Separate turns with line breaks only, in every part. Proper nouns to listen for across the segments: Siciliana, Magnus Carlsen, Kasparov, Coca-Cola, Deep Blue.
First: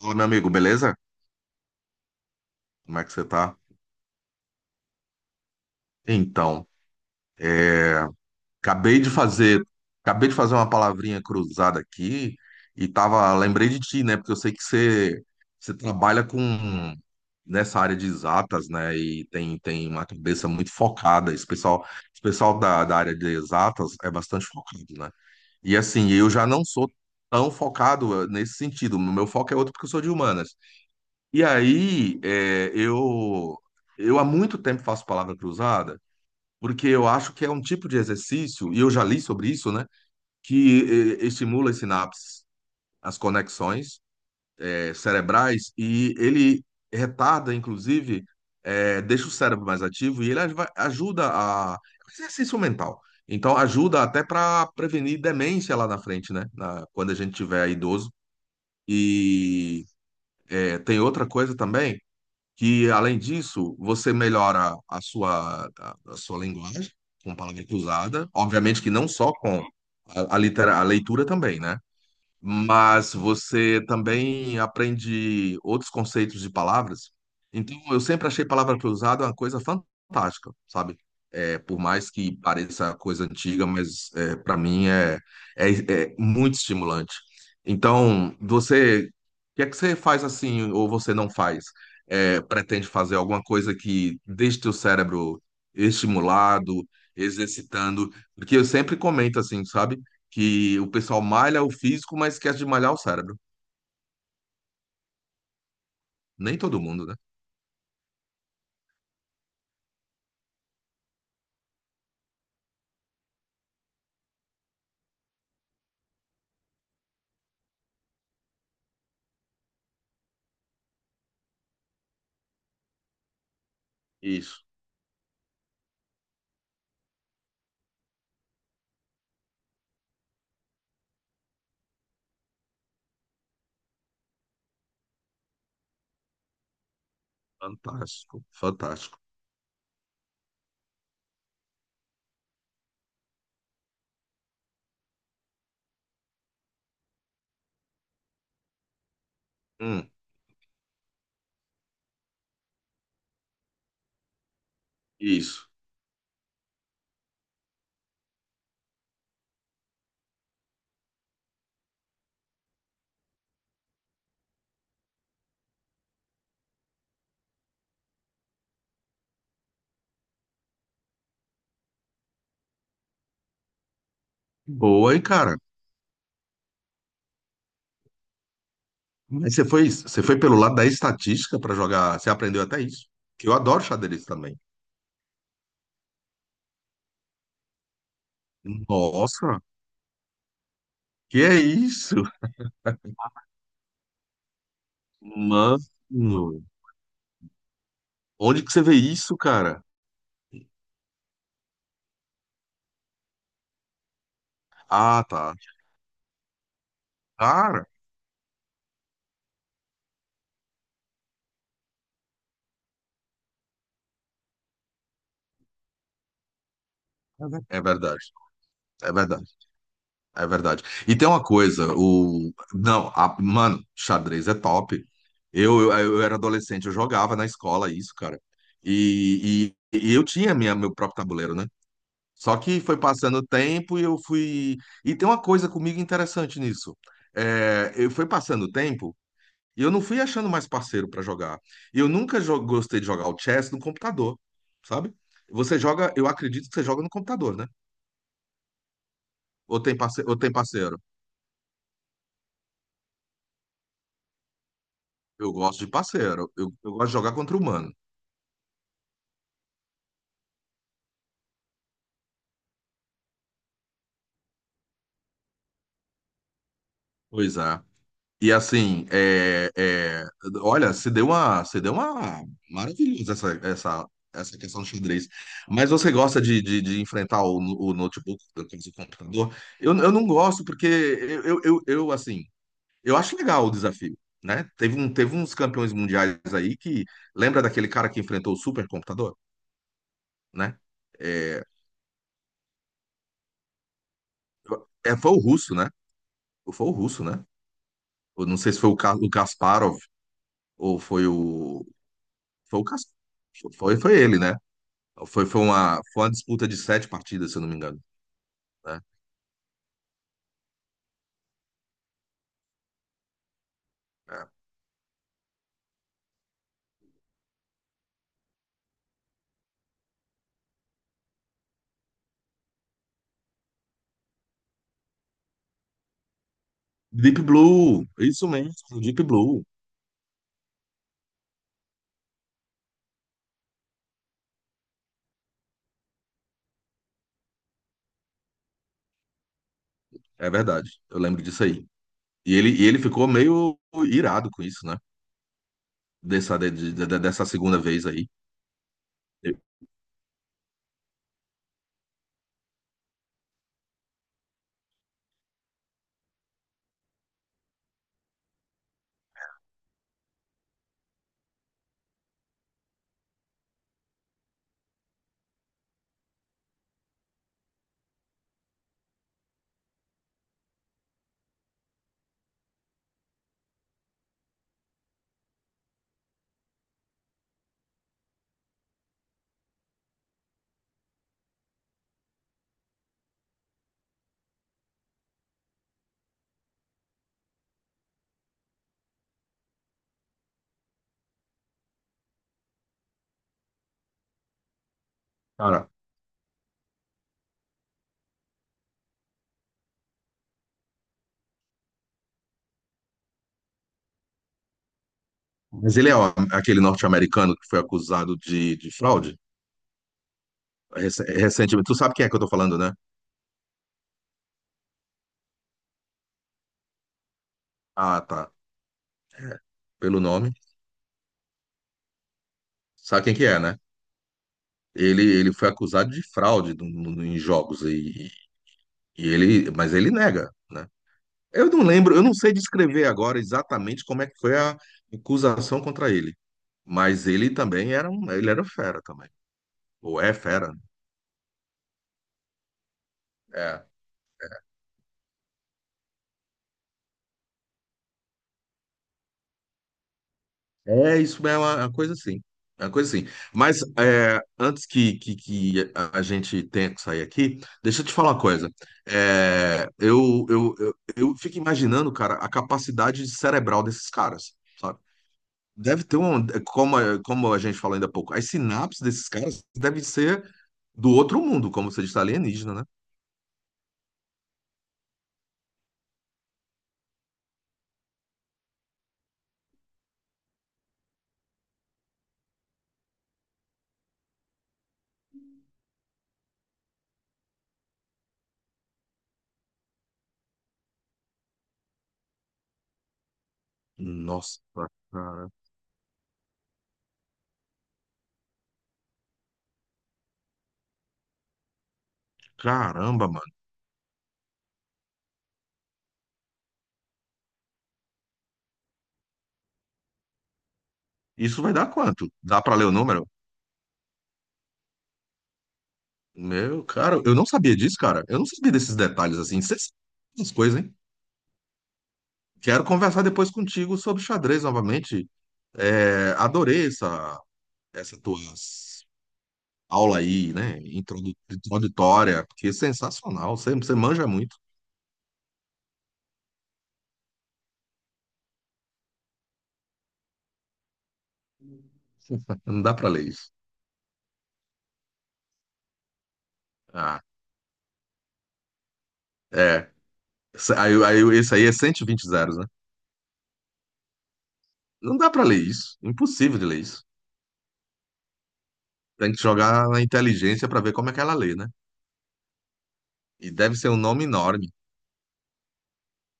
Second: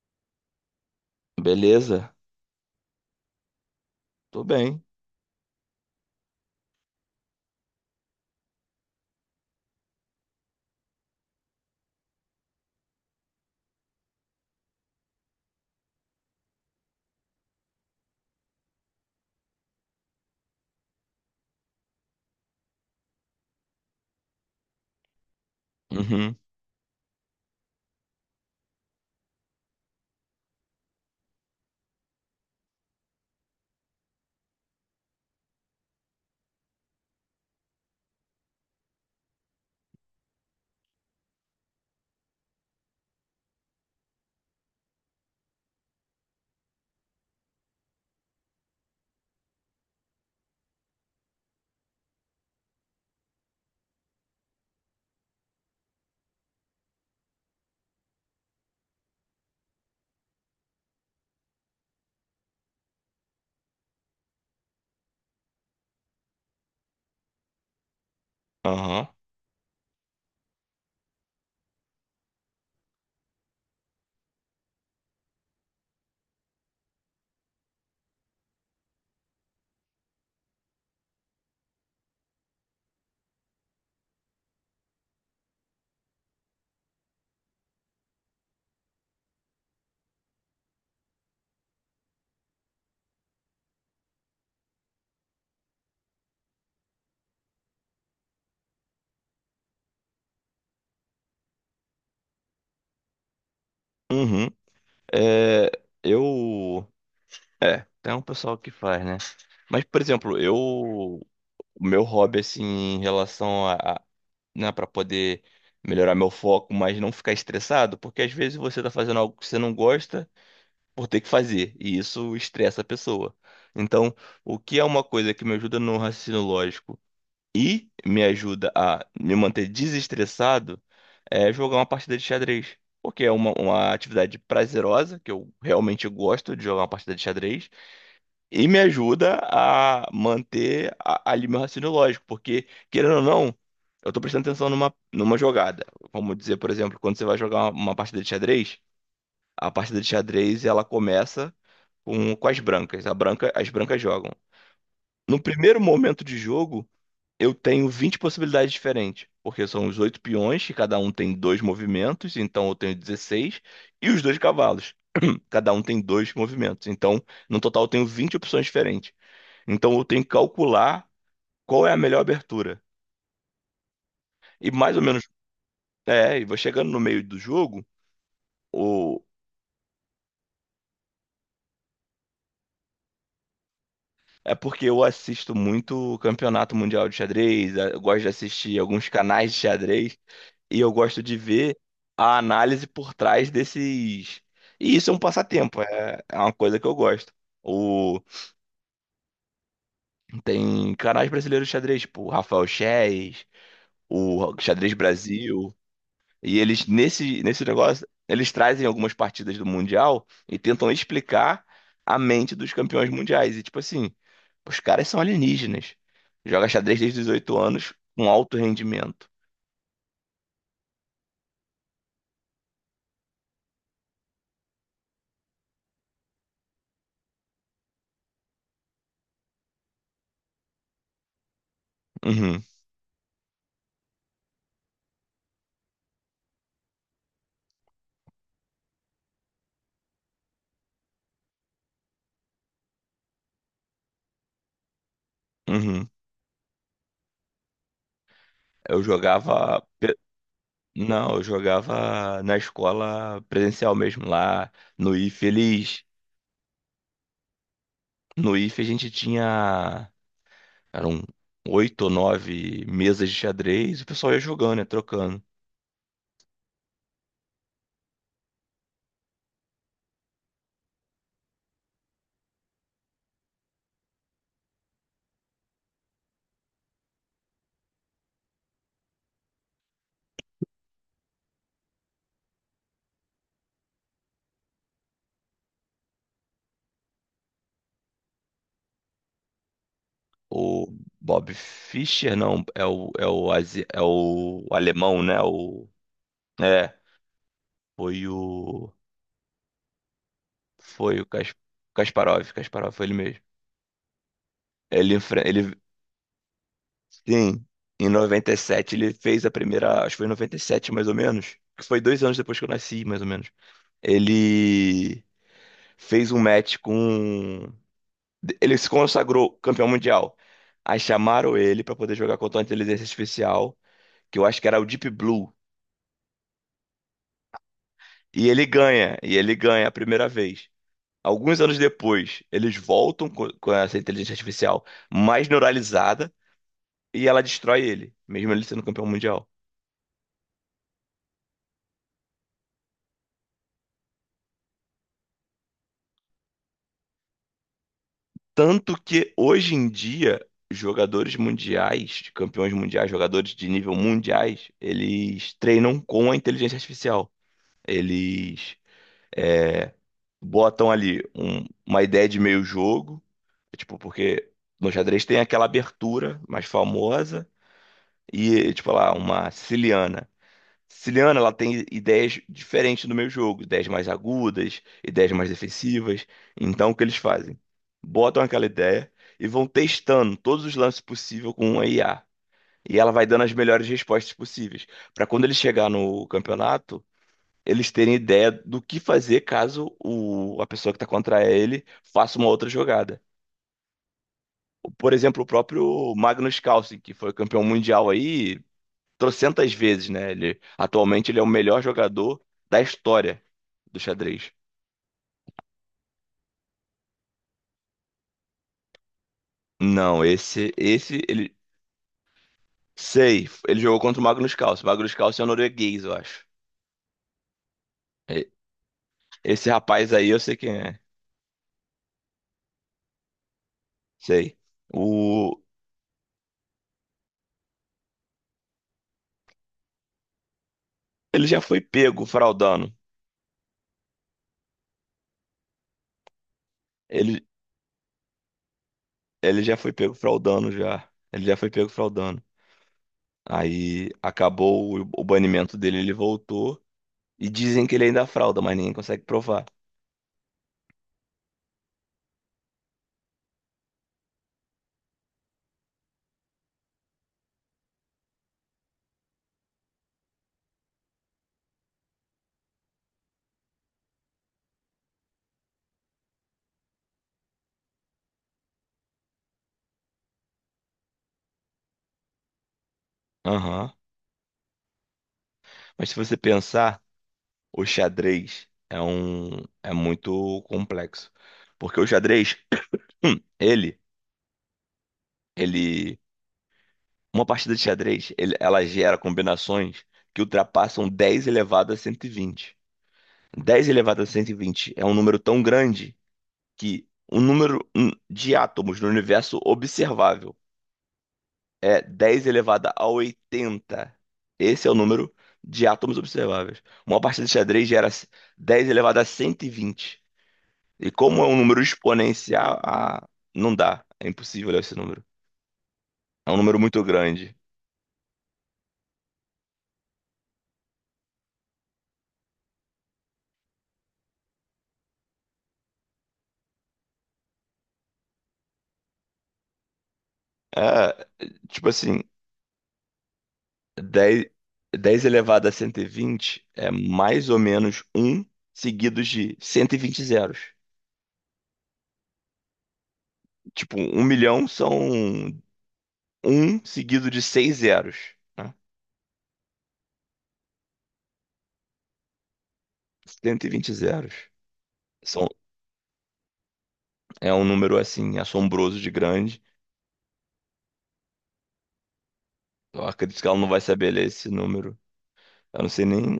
Ô, meu amigo, beleza?
Beleza?
Como é que você tá?
Tô bem.
Então, acabei de fazer, acabei de fazer uma palavrinha cruzada aqui e tava, lembrei de ti, né? Porque eu sei que você trabalha com nessa área de exatas, né? E tem, tem uma cabeça muito focada. Esse pessoal da área de exatas é bastante focado, né? E assim, eu
Uhum.
já não sou tão focado nesse sentido. O meu foco é outro porque eu sou de humanas. E aí, eu há muito tempo faço palavra cruzada. Porque eu acho que é um tipo de exercício, e eu já li sobre isso, né, que estimula as sinapses, as conexões cerebrais, e ele retarda, inclusive, deixa o cérebro mais ativo e ele ajuda a. É um Exercício mental. Então, ajuda até para prevenir demência lá na frente, né, quando a gente tiver idoso. E tem outra coisa também que, além disso, você melhora a a sua linguagem com palavra cruzada, obviamente que
Aham.
não só com a leitura também, né? Mas você também aprende outros conceitos de palavras. Então, eu sempre achei palavra cruzada uma coisa fantástica, sabe? É, por mais que pareça coisa antiga, mas é, para mim é, é, é muito estimulante. Então, o que é que você faz assim, ou você não faz? É, pretende fazer alguma coisa que deixe teu cérebro estimulado, exercitando? Porque eu sempre comento assim, sabe? Que o pessoal malha o físico, mas esquece de malhar o cérebro.
Uhum. É,
Nem todo
eu.
mundo, né?
É, tem um pessoal que faz, né? Mas, por exemplo, eu. O meu hobby, assim, em relação a. Né, pra poder melhorar meu foco, mas não ficar estressado, porque às vezes você tá fazendo algo que você não gosta por ter que fazer, e isso estressa a pessoa. Então, o
Isso.
que é uma coisa que me ajuda no raciocínio lógico? E me ajuda a me manter desestressado é jogar uma partida de xadrez. Porque é uma atividade prazerosa, que eu realmente gosto de jogar uma partida de xadrez,
Fantástico,
e me
fantástico.
ajuda a manter ali meu raciocínio lógico, porque, querendo ou não, eu tô prestando atenção numa jogada. Vamos dizer, por exemplo, quando você vai jogar uma partida de xadrez, a partida de
Hum,
xadrez ela começa com as brancas. As brancas jogam. No
isso.
primeiro momento de jogo, eu tenho 20 possibilidades diferentes, porque são os oito peões, que cada um tem dois movimentos, então eu tenho 16, e os dois cavalos, cada um tem dois movimentos. Então, no total, eu tenho 20 opções diferentes. Então, eu tenho que calcular qual é a melhor abertura. E mais ou
Boa, hein,
menos,
cara?
é, e vou chegando no meio do jogo, o...
Mas você foi pelo lado da estatística para jogar, você aprendeu até isso. Que eu adoro xadrez
é
também.
porque eu assisto muito Campeonato Mundial de Xadrez, eu gosto de assistir alguns canais de
Nossa,
xadrez, e eu gosto de
que é
ver
isso?
a análise por trás desses. E isso é um passatempo, é, é uma
Mano,
coisa que eu gosto. O,
onde que você vê isso, cara?
tem canais brasileiros de xadrez, tipo o Rafael Chess, o Xadrez
Ah, tá.
Brasil, e eles nesse
Cara,
negócio, eles trazem algumas partidas do Mundial e tentam explicar a mente dos campeões mundiais. E tipo assim, os caras são alienígenas. Joga xadrez desde os 18
é
anos
verdade,
com alto
é
rendimento.
verdade. É verdade. E tem uma coisa, o. Não, mano, xadrez é top. Eu era adolescente, eu jogava na escola isso, cara. E, e eu tinha meu próprio tabuleiro, né? Só
Uhum,
que foi passando o tempo e eu fui. E tem uma coisa comigo interessante nisso. É, eu fui passando o tempo e eu não fui achando mais parceiro pra jogar. E eu nunca gostei de jogar o chess no computador, sabe? Você
uhum.
joga, eu acredito que você joga no computador, né?
Eu
Ou
jogava.
tem parceiro, ou tem parceiro.
Não, eu jogava na escola presencial mesmo, lá no IF,
Eu gosto de
eles,
parceiro. Eu gosto de jogar contra o humano.
no IF a gente tinha, eram oito ou nove mesas de xadrez, e o pessoal ia jogando, né, trocando.
Pois é. E assim, olha, se deu uma maravilhosa essa questão do xadrez. Mas você gosta de enfrentar o notebook, quer dizer, o computador? Eu não gosto porque assim, eu acho legal o desafio, né? Teve um, teve uns campeões mundiais aí que lembra daquele cara que enfrentou o supercomputador, né?
O Bob
É,
Fischer, não, é o, é o
é,
alemão,
foi o
né,
russo,
o,
né? Foi o
é,
russo, né?
foi
Eu não sei se foi
o,
o Kasparov ou
foi o
foi
Kasparov,
foi o
Kasparov foi
Cas-
ele mesmo.
foi, foi ele, né?
Ele, enfre- ele,
Foi uma disputa de sete partidas, se eu
sim,
não me engano,
em 97
né?
ele fez a primeira, acho que foi em 97 mais ou menos, que foi 2 anos depois que eu nasci, mais ou menos.
É.
Ele fez um match com. Ele se consagrou campeão mundial. Aí chamaram ele pra poder jogar contra uma inteligência artificial, que eu acho que era o Deep Blue.
Deep Blue, isso mesmo, Deep
E ele
Blue,
ganha a primeira vez. Alguns anos depois, eles voltam com essa inteligência artificial mais neuralizada e ela destrói ele, mesmo ele sendo campeão mundial.
é verdade. Eu lembro disso aí. E ele ficou meio irado com isso, né? Dessa dessa segunda vez aí.
Tanto que
Eu-
hoje em dia, jogadores mundiais, campeões mundiais, jogadores de nível mundiais, eles treinam com a inteligência artificial. Eles é, botam ali uma ideia de meio jogo, tipo, porque no xadrez tem aquela abertura mais famosa e, tipo, lá, uma siciliana. Siciliana, ela tem ideias diferentes do meio jogo, ideias mais agudas, ideias mais defensivas. Então, o que eles fazem? Botam aquela ideia e vão testando todos os lances possíveis com uma I a IA. E ela vai dando as melhores respostas possíveis. Para quando ele chegar no campeonato, eles terem ideia do que fazer caso a pessoa que está contra ele faça uma outra jogada. Por exemplo, o
Cara,
próprio Magnus Carlsen, que foi campeão mundial aí trocentas vezes, né? Ele, atualmente ele é o melhor jogador da história do xadrez.
mas ele é ó, aquele norte-americano que foi acusado de fraude
Não, esse, esse, ele,
recentemente. Tu sabe quem é que eu tô falando, né?
sei, ele jogou contra o Magnus Carlsen. O Magnus Carlsen é um norueguês, eu acho.
Ah,
E-
tá.
Esse rapaz
Pelo
aí, eu
nome.
sei quem é,
Sabe quem que é, né?
sei.
Ele
O,
foi acusado de fraude em jogos aí. E ele, mas ele nega, né?
ele já
Eu
foi
não lembro, eu
pego
não sei
fraudando.
descrever agora exatamente como é que foi a acusação contra ele, mas
Ele,
ele também era um, ele era fera também,
Ele já foi pego
ou é fera,
fraudando
né?
já. Ele já foi pego fraudando.
É.
Aí acabou o banimento dele, ele voltou. E dizem que ele ainda frauda, mas ninguém consegue provar.
É, isso é uma coisa assim, é uma coisa assim. Mas é, antes que a gente tenha que sair aqui, deixa eu te falar uma coisa. É, eu fico imaginando, cara, a capacidade cerebral desses caras, sabe? Deve ter um, como, como a gente falou ainda há pouco, as sinapses desses caras devem ser do outro mundo, como você disse, alienígena, né?
Aham. Mas se você pensar, o xadrez é um é muito complexo. Porque o xadrez, ele ele uma partida de xadrez, ela gera combinações que ultrapassam 10 elevado a 120. 10 elevado a
Nossa,
120 é um número
cara.
tão grande que o número de átomos no universo observável é 10 elevado a
Caramba, mano.
80. Esse é o número de átomos observáveis. Uma partida de xadrez gera 10 elevado a 120. E vinte. E como é um
Isso vai
número
dar quanto? Dá pra
exponencial,
ler o número?
ah, não dá. É impossível olhar esse número. É um número
Meu,
muito
cara, eu não
grande.
sabia disso, cara. Eu não sabia desses detalhes assim. Cê sabe essas coisas, hein? Quero conversar depois contigo sobre xadrez novamente. É, adorei essa tua aula aí, né?
É, tipo assim,
Introdutória, porque é sensacional. Você manja
10
muito.
10 elevado a 120 é mais ou menos um seguidos de 120 zeros.
Não dá pra ler isso.
Tipo, um milhão são um
Ah,
seguido de 6 zeros, né?
é. Essa- esse aí é 120 zeros, né?
120 zeros.
Não dá pra
São,
ler isso. Impossível de ler isso.
é um número, assim, assombroso de
Tem que
grande.
jogar na inteligência pra ver como é que ela lê, né?
Eu acredito que
E
ela não
deve
vai
ser um
saber
nome
ler esse
enorme.
número. Eu não sei nem...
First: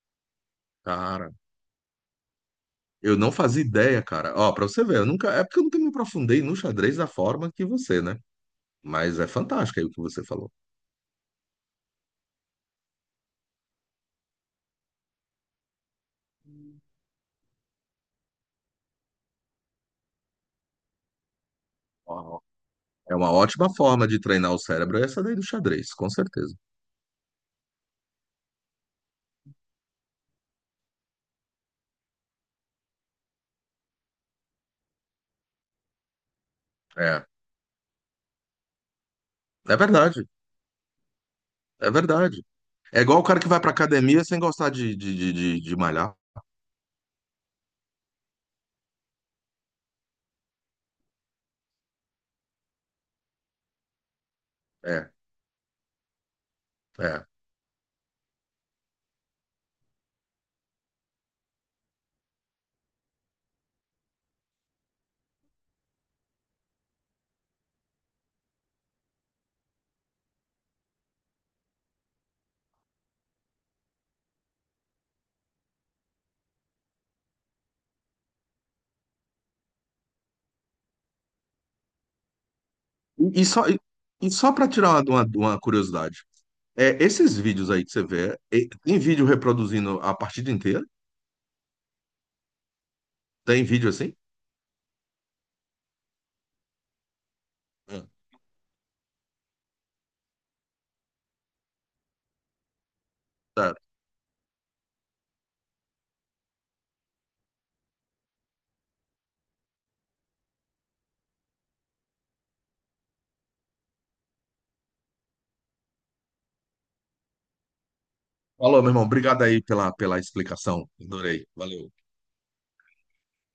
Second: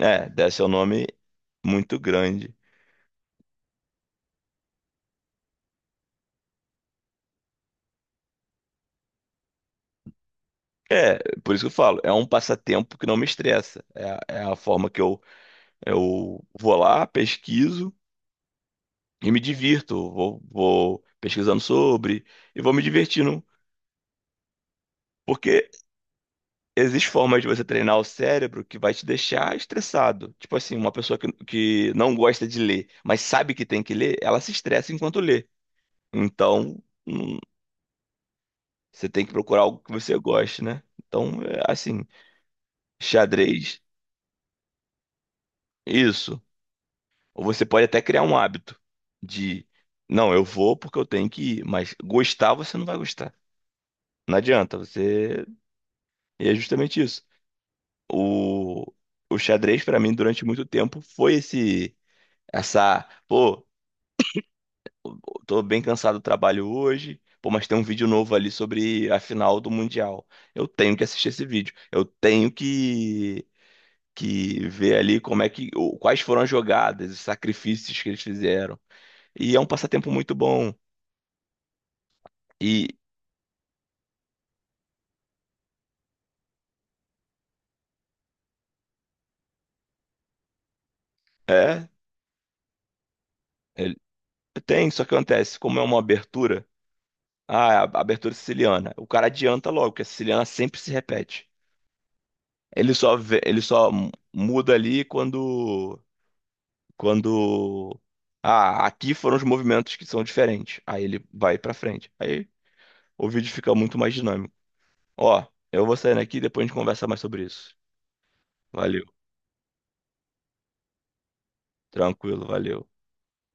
É, deve ser um nome
Cara,
muito grande.
eu não fazia ideia, cara. Ó, pra você ver, eu nunca. É porque eu nunca me aprofundei no xadrez da forma que você, né? Mas é fantástico aí o que você falou.
É, por isso que eu falo, é um passatempo que não me estressa. É, a é a forma que eu vou lá, pesquiso, e me divirto, vou, vou pesquisando sobre
Ó,
e vou me
é uma
divertindo.
ótima forma de treinar o cérebro, é essa daí do
Porque
xadrez, com certeza.
existe formas de você treinar o cérebro que vai te deixar estressado. Tipo assim, uma pessoa que não gosta de ler, mas sabe que tem que ler, ela se estressa enquanto lê. Então,
É.
você tem que procurar
É
algo que você
verdade.
goste, né? Então, é
É
assim,
verdade. É igual o cara que vai pra
xadrez,
academia sem gostar de malhar.
isso. Ou você pode até criar um hábito de, não, eu vou porque eu tenho que ir, mas gostar você não vai gostar. Não adianta,
É.
você. E é justamente isso.
É.
O, o xadrez, pra mim, durante muito tempo, foi esse, essa, pô, tô bem cansado do trabalho hoje, pô, mas tem um vídeo novo ali sobre a final do Mundial. Eu tenho que assistir esse vídeo. Eu tenho que ver ali como é que, o- quais foram as jogadas, os sacrifícios que eles fizeram. E é um passatempo muito bom. E
E e só, e e só para tirar uma, de uma curiosidade, é, esses vídeos aí que você vê, é, tem vídeo reproduzindo a partida inteira?
é,
Tem vídeo
ele-
assim?
tem, só que acontece, como é uma abertura, ah, a
Hum,
abertura siciliana, o cara adianta logo, porque a siciliana sempre se repete. Ele só vê- ele
Certo.
só muda ali quando quando ah, aqui foram os movimentos que são diferentes. Aí ele vai pra frente. Aí o vídeo fica muito mais dinâmico. Ó, eu vou saindo aqui, depois a gente conversa mais sobre isso.
Falou, meu
Valeu.
irmão. Obrigado aí pela, pela explicação. Adorei. Valeu.
Tranquilo, valeu.